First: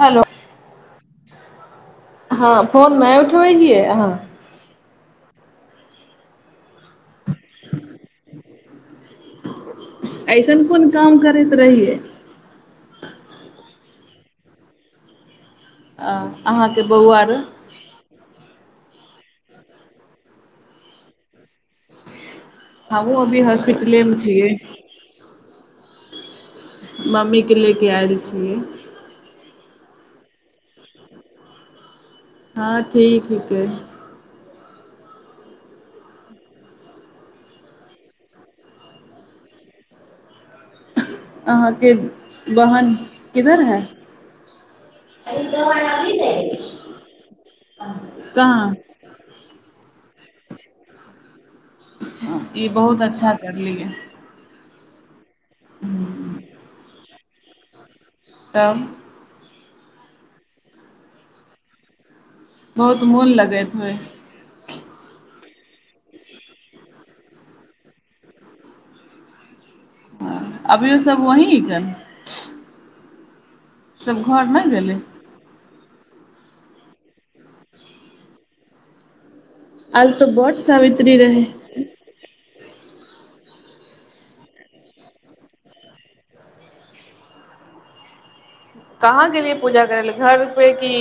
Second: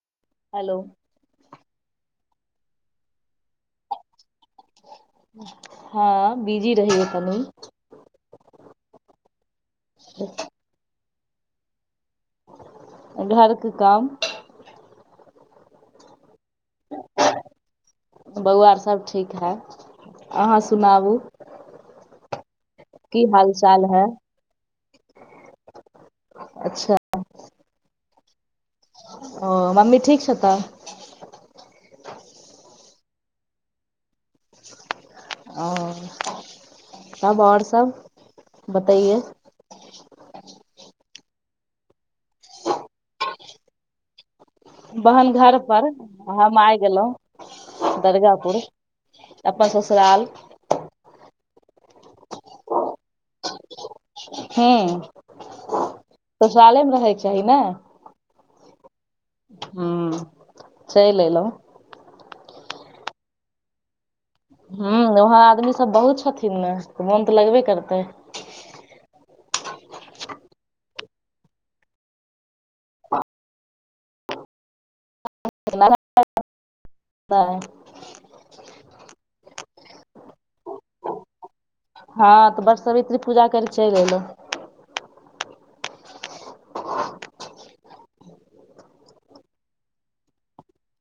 हलो। Hello. हं phone नय उठब हिय अहां। हं बीजी रहिय कनि। [inaudible] अयसन कौन काम करैत रहियै। घरके काम। अहांके बौआ आर। बौआ आर सब ठीक है अहां सुनाबू। हमहु की अभी हाल चाल है हॉस्पिटले में छिय। अच्छा मम्मीके ले के आयल छी। ओ मम्मी ठीक छ त। हं ठीक हिके। ओ तब और सब बतेये। अहांके बहन किधर है। बहन घर पर हम आइ गेलौं दर्गापुर। कहाँ अपन ससुराल। ई बहुत अच्छा करलियै। हुं। [inaudible] ससुरालेमे रहे के चाही ने। तब। हुं चैल ऐलहु। बहुत मोन लगैत होय। हुं उहाँ आदमी सब बहुत छथिन न, त मोन त लगबे करतै। अभियो सब वही हिके। सभ घर नै गेलै। नय। आज तो बटसावित्री रहै। हँ तऽ बटसवित्री पूजा कर के चलि एलहुं। कहाँ गेलियै पूजा करै ले, घर पे की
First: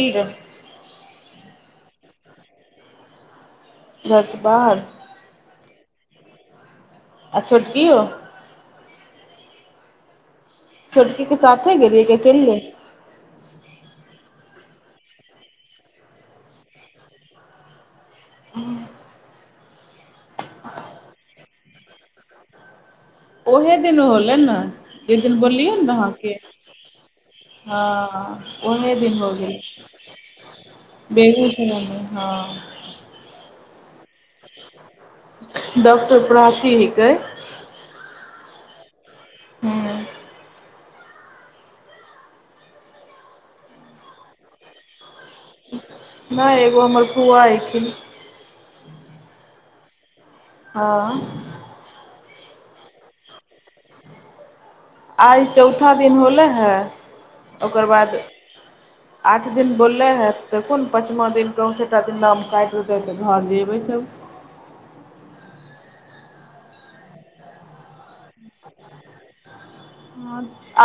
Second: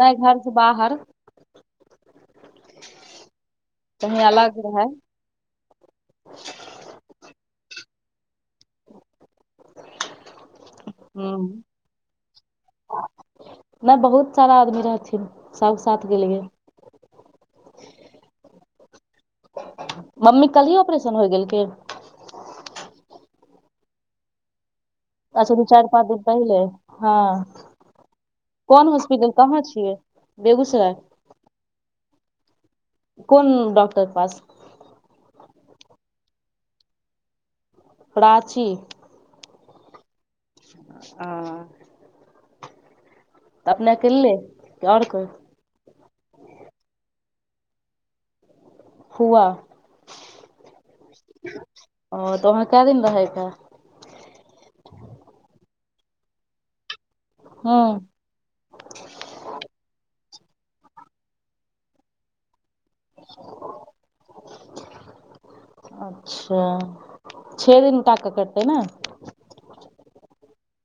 नै घर से बाहर। घर कहीं से अलग बाहर रहै। आ छोटकीयो? ह छोटकीके साथे गेलियै कि अकेलिए। नै बहुत सारा आदमी रहथिन, सबके साथ गेलियै। ह [inaudible] मम्मी कल्हे ऑपरेशन होइ गेल कि। ओहे दिन होले ने। जे दिन अच्छा दू बोललियै चारि ने पाँच दिन अहाँके, पहिले हँ हँ कोन ओहे दिन हॉस्पिटल हो गेलै। कहाँ छियै बेगूसराय बेगूसराय में हँ। कोन डॉक्टर के पास। डॉक्टर प्राची के। प्राची। हूँ। ह त अपने अकेले, कि ओर कोइ। नै एगो हमर फूआ अयलखिन। फुआ। हँ। ओ तऽ ओतऽ केय दिन रहे के है। आइ चौथा दिन होले ह, हँ ओकर बाद आठ दिन बोललै हइ, तऽ कोन पाँचमा दिन कहूँ छठा दिन नाम काटि देतै तऽ घर जेबै सब। अच्छा! छे दिन तक टांका कटतै ने।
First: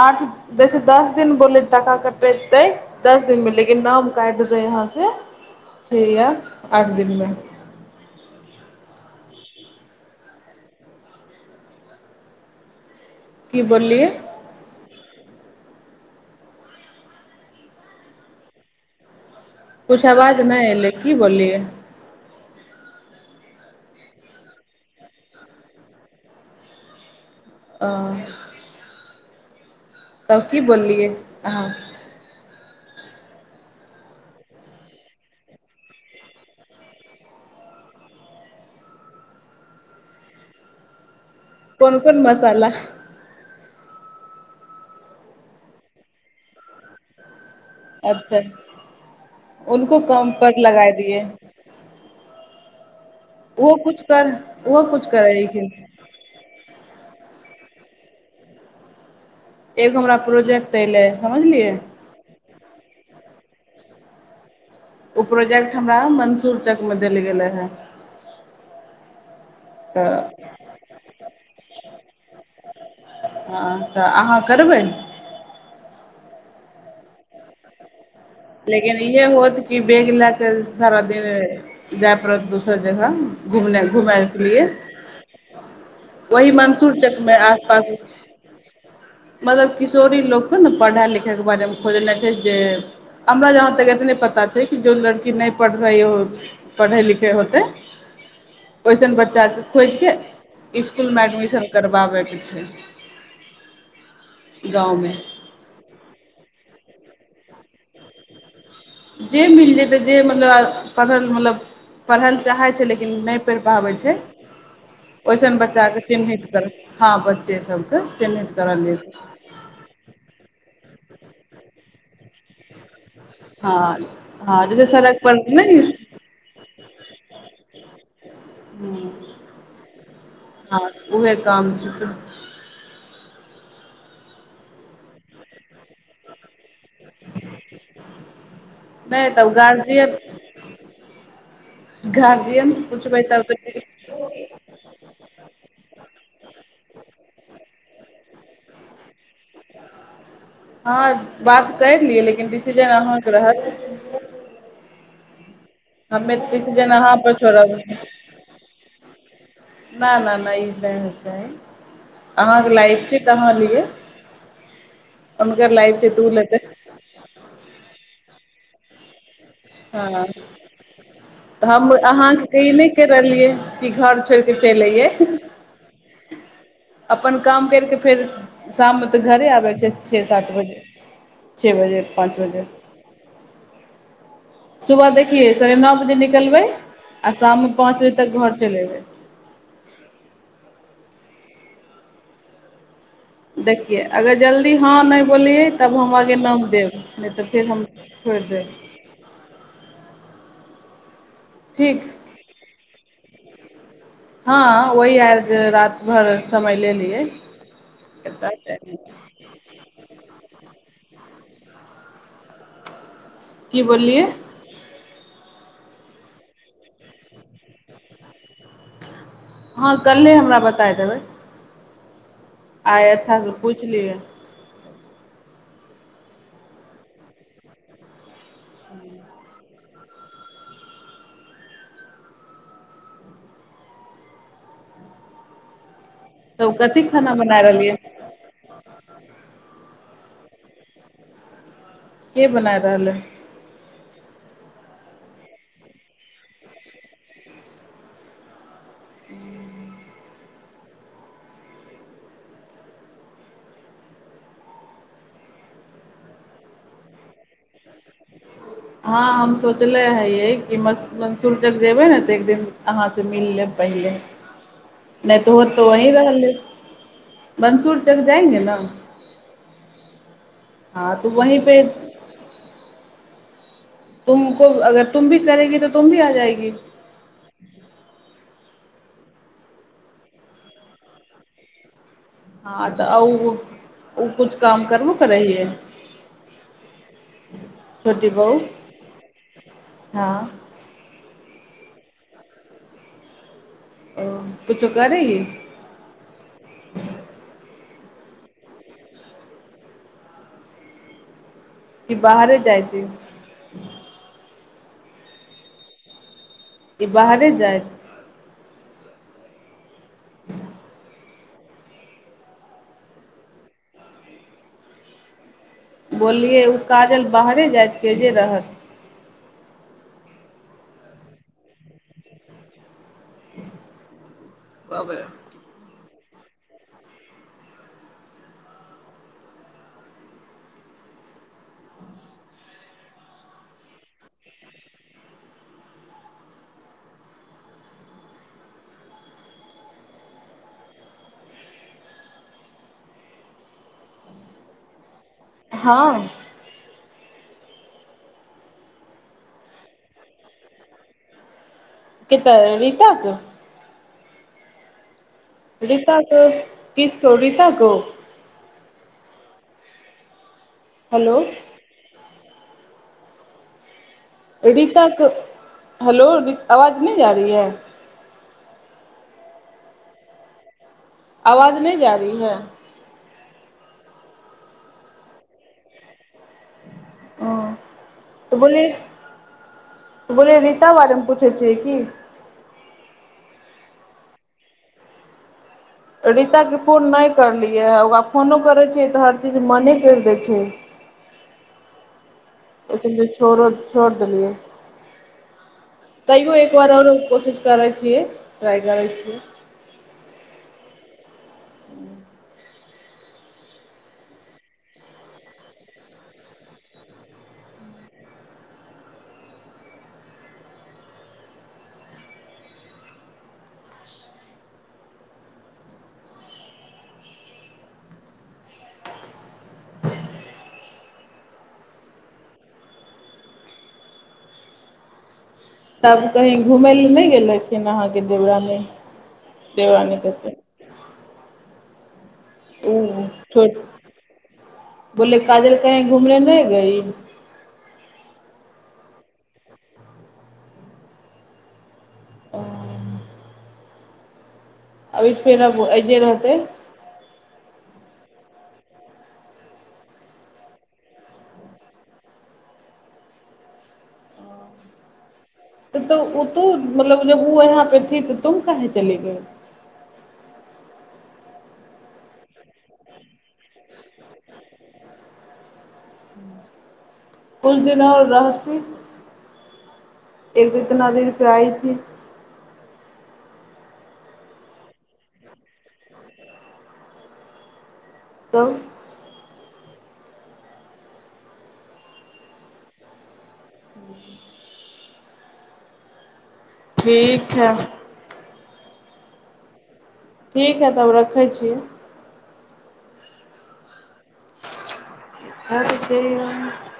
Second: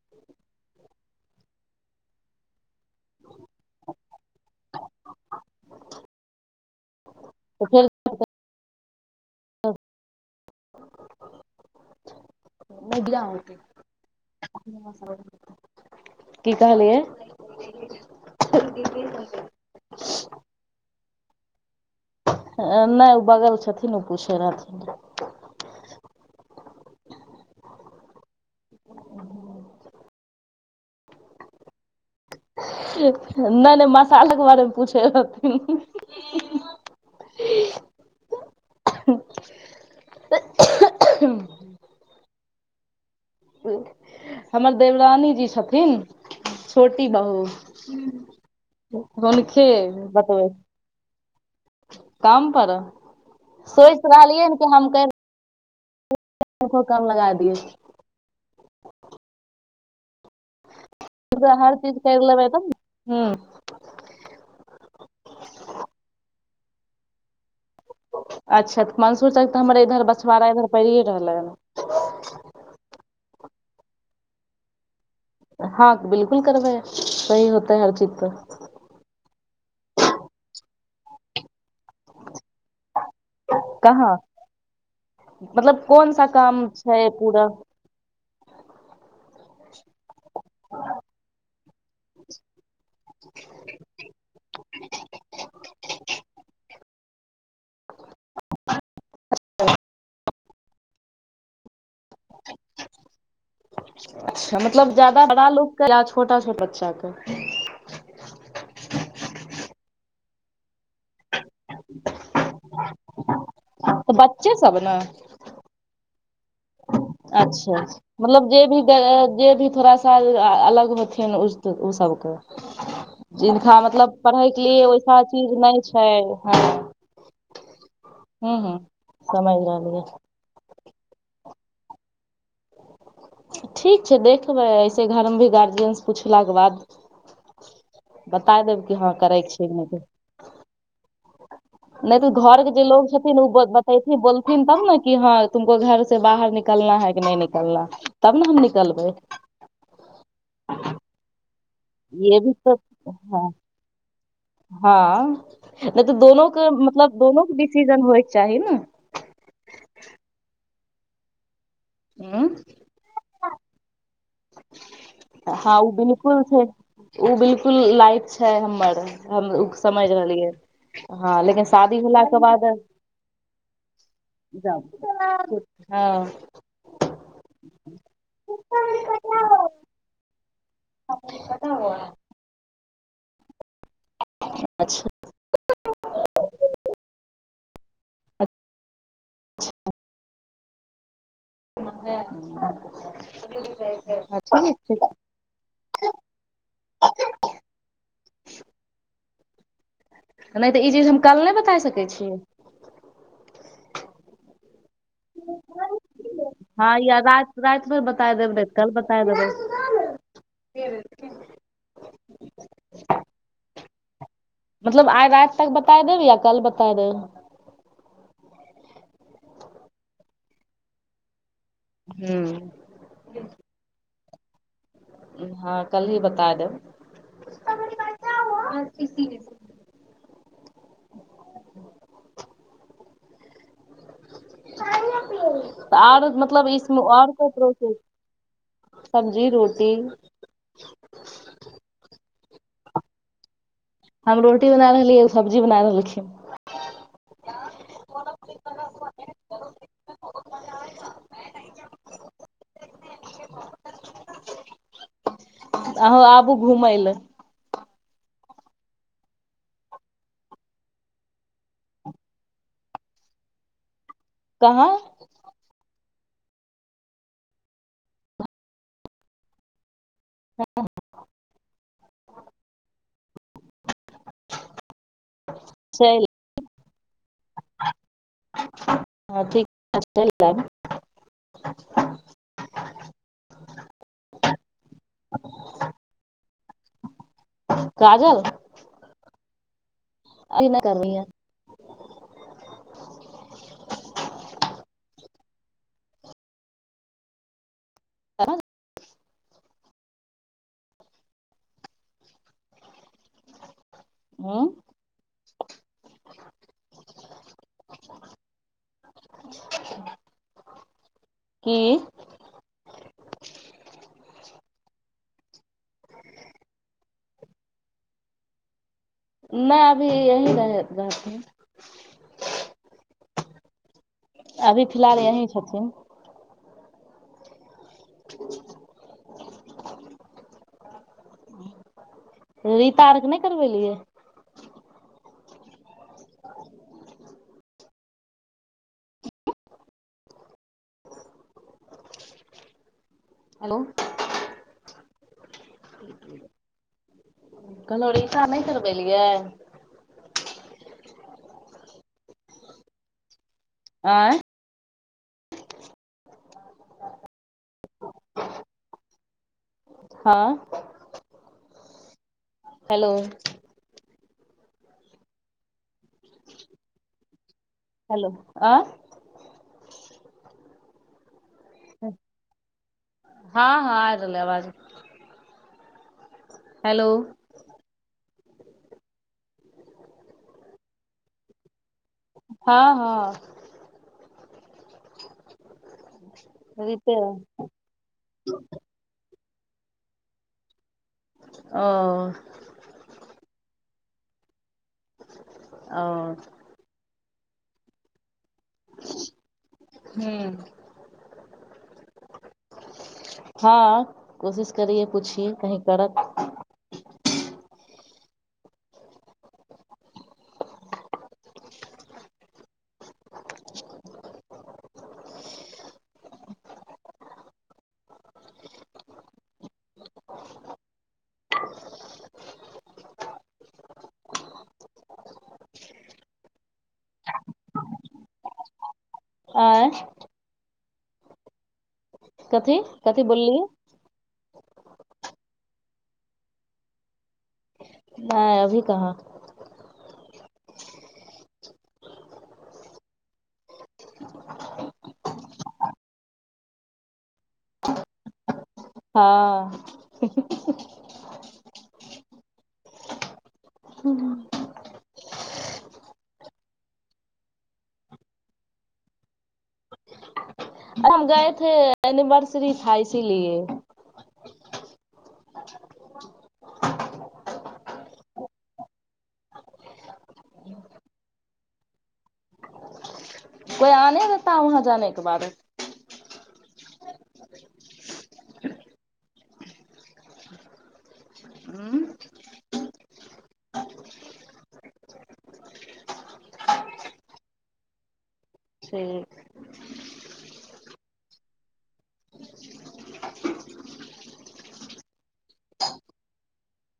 आठ जैसे दस दिन बोललै टाका कटेतै। दस दिन में, लेकिन नाम काटि देतै एतऽ से छ या आठ दिन में। [inaudible] मिडियम। की बोललियै? की कहलियै? कुछ आवाज नहि एलै, की बोललियै। नहि ओ बगल के छथिन, ओ पूछै रहथिन। अ। तब की बोललियै अहाँ। नै- नै मशाला के बारे मे पूछने रहथिन। कोन- कोन मसाला। हमर देवरानी जी छथिन, छोटी बहू। अच्छा हुनके बतबैत लगाए दियए। कम करऽ। ओहो कुछ कर ओहो कुछ करै छलखिन। सबके काम लगा दियौ। एगो हमरा प्रोजेक्ट अइले ऐछ। हर चीज कैर लेबै तहन हूं। ओ प्रोजेक्ट हमरा मन्सूर चक मे देल गेल रहेए। अच्छा तऽ मंसुर चक तऽ हमर इधर बछवड़ा इधर पड़िए रहल हन। हँ तऽ अहाँ करबै? हाॅं बिलकुल करबै सही होतै हर चीज त। लेकिन इहे होत कि बेग लए क सारा दिन जेए पड़त दोसर जगह। घुमने कहाँ घुमय के लिए मतलब कोन सा वही काम मंसूर छै चक मे पूरा आस पास मतलब किशोरी लोक के न पढ़ाइ लिखाइ के बारे मे खोजनाइ छै जे हमरा जहाँ तक एतने पता छै कि जो लड़की नहि पढ़ रही हो, पढ़ै लिखै होतै। ओइसन बच्चा के खोजि के स्कूल मे एडमिशन करबाबै के अच्छा मतलब गाँवमे जादा बड़ा लोक के या छोटा छोट बच्चा क। जे मिल जेतै जे मतलब पढ़ल मतलब पढ़ ले चाहै छै लेकिन नहि पढ़ि पाबै तऽ छै बच्चे सब ने ओइसन बच्चा के चिन्हित कर हँ अच्छा बच्चे सबके अच्छा मतलब चिन्हित जे भी करल जेतै जेएत जे भी थोड़ास अल - अलग होथिन उ - उ सबके। हँ जिनका मतलब पढ़ैके हँ जैसे लिए वैसा सड़क पर चीज नै नहि छै, ह हूं हुं समझि रहलियै। हँ उहेए काम छै। ठीक छै देखबै, ऐसे घरमे भी गार्जियन से पुछलाक बाद बता देब कि हँ नहि करै तब छै कि नै गार्जियन नै त घर के गार्जियन से जे लोग पुछबै छथिन तब उ बत - तऽ बते थिन - बोलथिन तब ने कि हँ तुमको घर से बाहर निकलना है कि नै निकलना तब ने हम निकलबै। हँ बात कैर ली ये लेकिन भी तऽ डिसीजन अहाँके हँ रहत। हँ अ नै त हमे दोनो के डिसीजन अहाँ मतलब पर दोनो क छोड़ब डिसीजन होइ क चाही ने। न न न ई नै होइक चाही ह अहाँके लाइफ छी त अहाँ लियइ। हँ ओ बिलकुल छै ओ बिलकुल लाइफ छय हम्मर। हम उ क समैझ हँ रहलियै हँ तऽ लेकिन शादी होला के बाद की घर छोड़ि के जाउ। चलि अइयै। हँ। अपन काम करिके फेर शाम मे त घरे आबै के छै। छे, सात बजे छे बजे, पाँच बजे सुबह अच्छा देखिये साढ़े नौ बजे निकलबै आ शाम मे पाँच बजे तक घर चलि एबै। [inaudible] म [inaudible] देखियै अगर जल्दी हँ नै बोललियै तब हम आगे नाम देब नै त फेर हम छोरि देब। नै त ई चीज हम कल नै बताय ठीक सकै छी। हँ वही आज राति भर समय ले हँ या लियै रात - राति मे बताइ देब नै त कल बताय देबै। ह [inaudible] की बोललियै? मतलब आइ राति तक बताय देब या कल बताय देब। हँ कल्हे हमरा बताए देबै। हू। आइ अच्छासे पुछि लिअ। हँ कल ही बताए देब। तऽ आरो मतलब तब इसमें कथी आरो खाना को बनाय प्रोसेस। रहलियै सब्जी रोटी। के बनाय रहल ऐ। हम रोटी बना रहलियै, ओ सब्जी बना रहलखिन। अहूं आबू घुमय लए। हँ हम सोचले हयै, कि मसू- मंसूर तक जेबै ने त एक दिन अहाँ सं मिल लेबे। पहिले। कहाँ। नै हो त वहीं रह लेब, मंसूर तक जाएंगे न हँ त वहीं पे तुम को अगर तुम भी करेगी त तुम भी चलि आ जाएगी। [unintelligible] हँ त उ- उ कुछ काम करबो करै हियै? छोटी काजल बहु हँ। [unintelligible] ओ कुछो करै ही। अवाज। [unintelligible] कि बाहरे जाइ छै। ह। ई बाहरे जाय। की। बोललियै ओ काजल बाहरे जाइ तेजे रहत। ना अभी यही रहथिन। अभी फिलहाल यहीं छथिन। रीता आरके नहि करबेलियै। हेलो। हँ कहलहु रिकशा नहि करबेलियै। केकर रीता के। आँय। रीता कऽ किसको रीता को। हँ। हेलो। हेलो। रीता कऽ हेलो आवाज नहि आ रही है। हेलो अँ। आवाज नहि जा रही है। हँ- हँ आ रहलै अवाज। हेलो। ओ तऽ बोललि तऽ बोलली रीता बारेमे पुछै छियै की। हँ-हँ रीताके फोन रिपेयर नहि करलियै ओकरा फोनो करैत छियै तऽ हर चीज मने करि दै छै। ओ [unintelligible] [unintelligible] छोड़ऽ छोड़ि देलियै ओ तैयो एक। एकबार ओरो कोशिश करै छियै ट्राइ करै छियै। हूँ [unintelligible] [inaudible] [unintelligible] हँ कोशिश करियए पूछिए कहीं करत। तब कहीं घुमय लए नहि गेलखिन अहाँके देवरानी आँय देवरानी कतेक। कथी-कथी ओ बोललियै। छोट [unintelligible] नहि अभी कहाँ। ओ [unintelligible] अभी फेर आब ऐजे रहतै। हँ‌ हू-हू-हू-हू हू तऽ ओ तो मतलब जब ओ यहाँ पे थी तो तुम कहे चली गइ। [unintelligible] [unintelligible] [inaudible] [unintelligible] [unintelligible] [unintelligible] तब हूँ [inaudible] ठीक छय। ठीक ठीक है तब रखै छी। [unintelligible]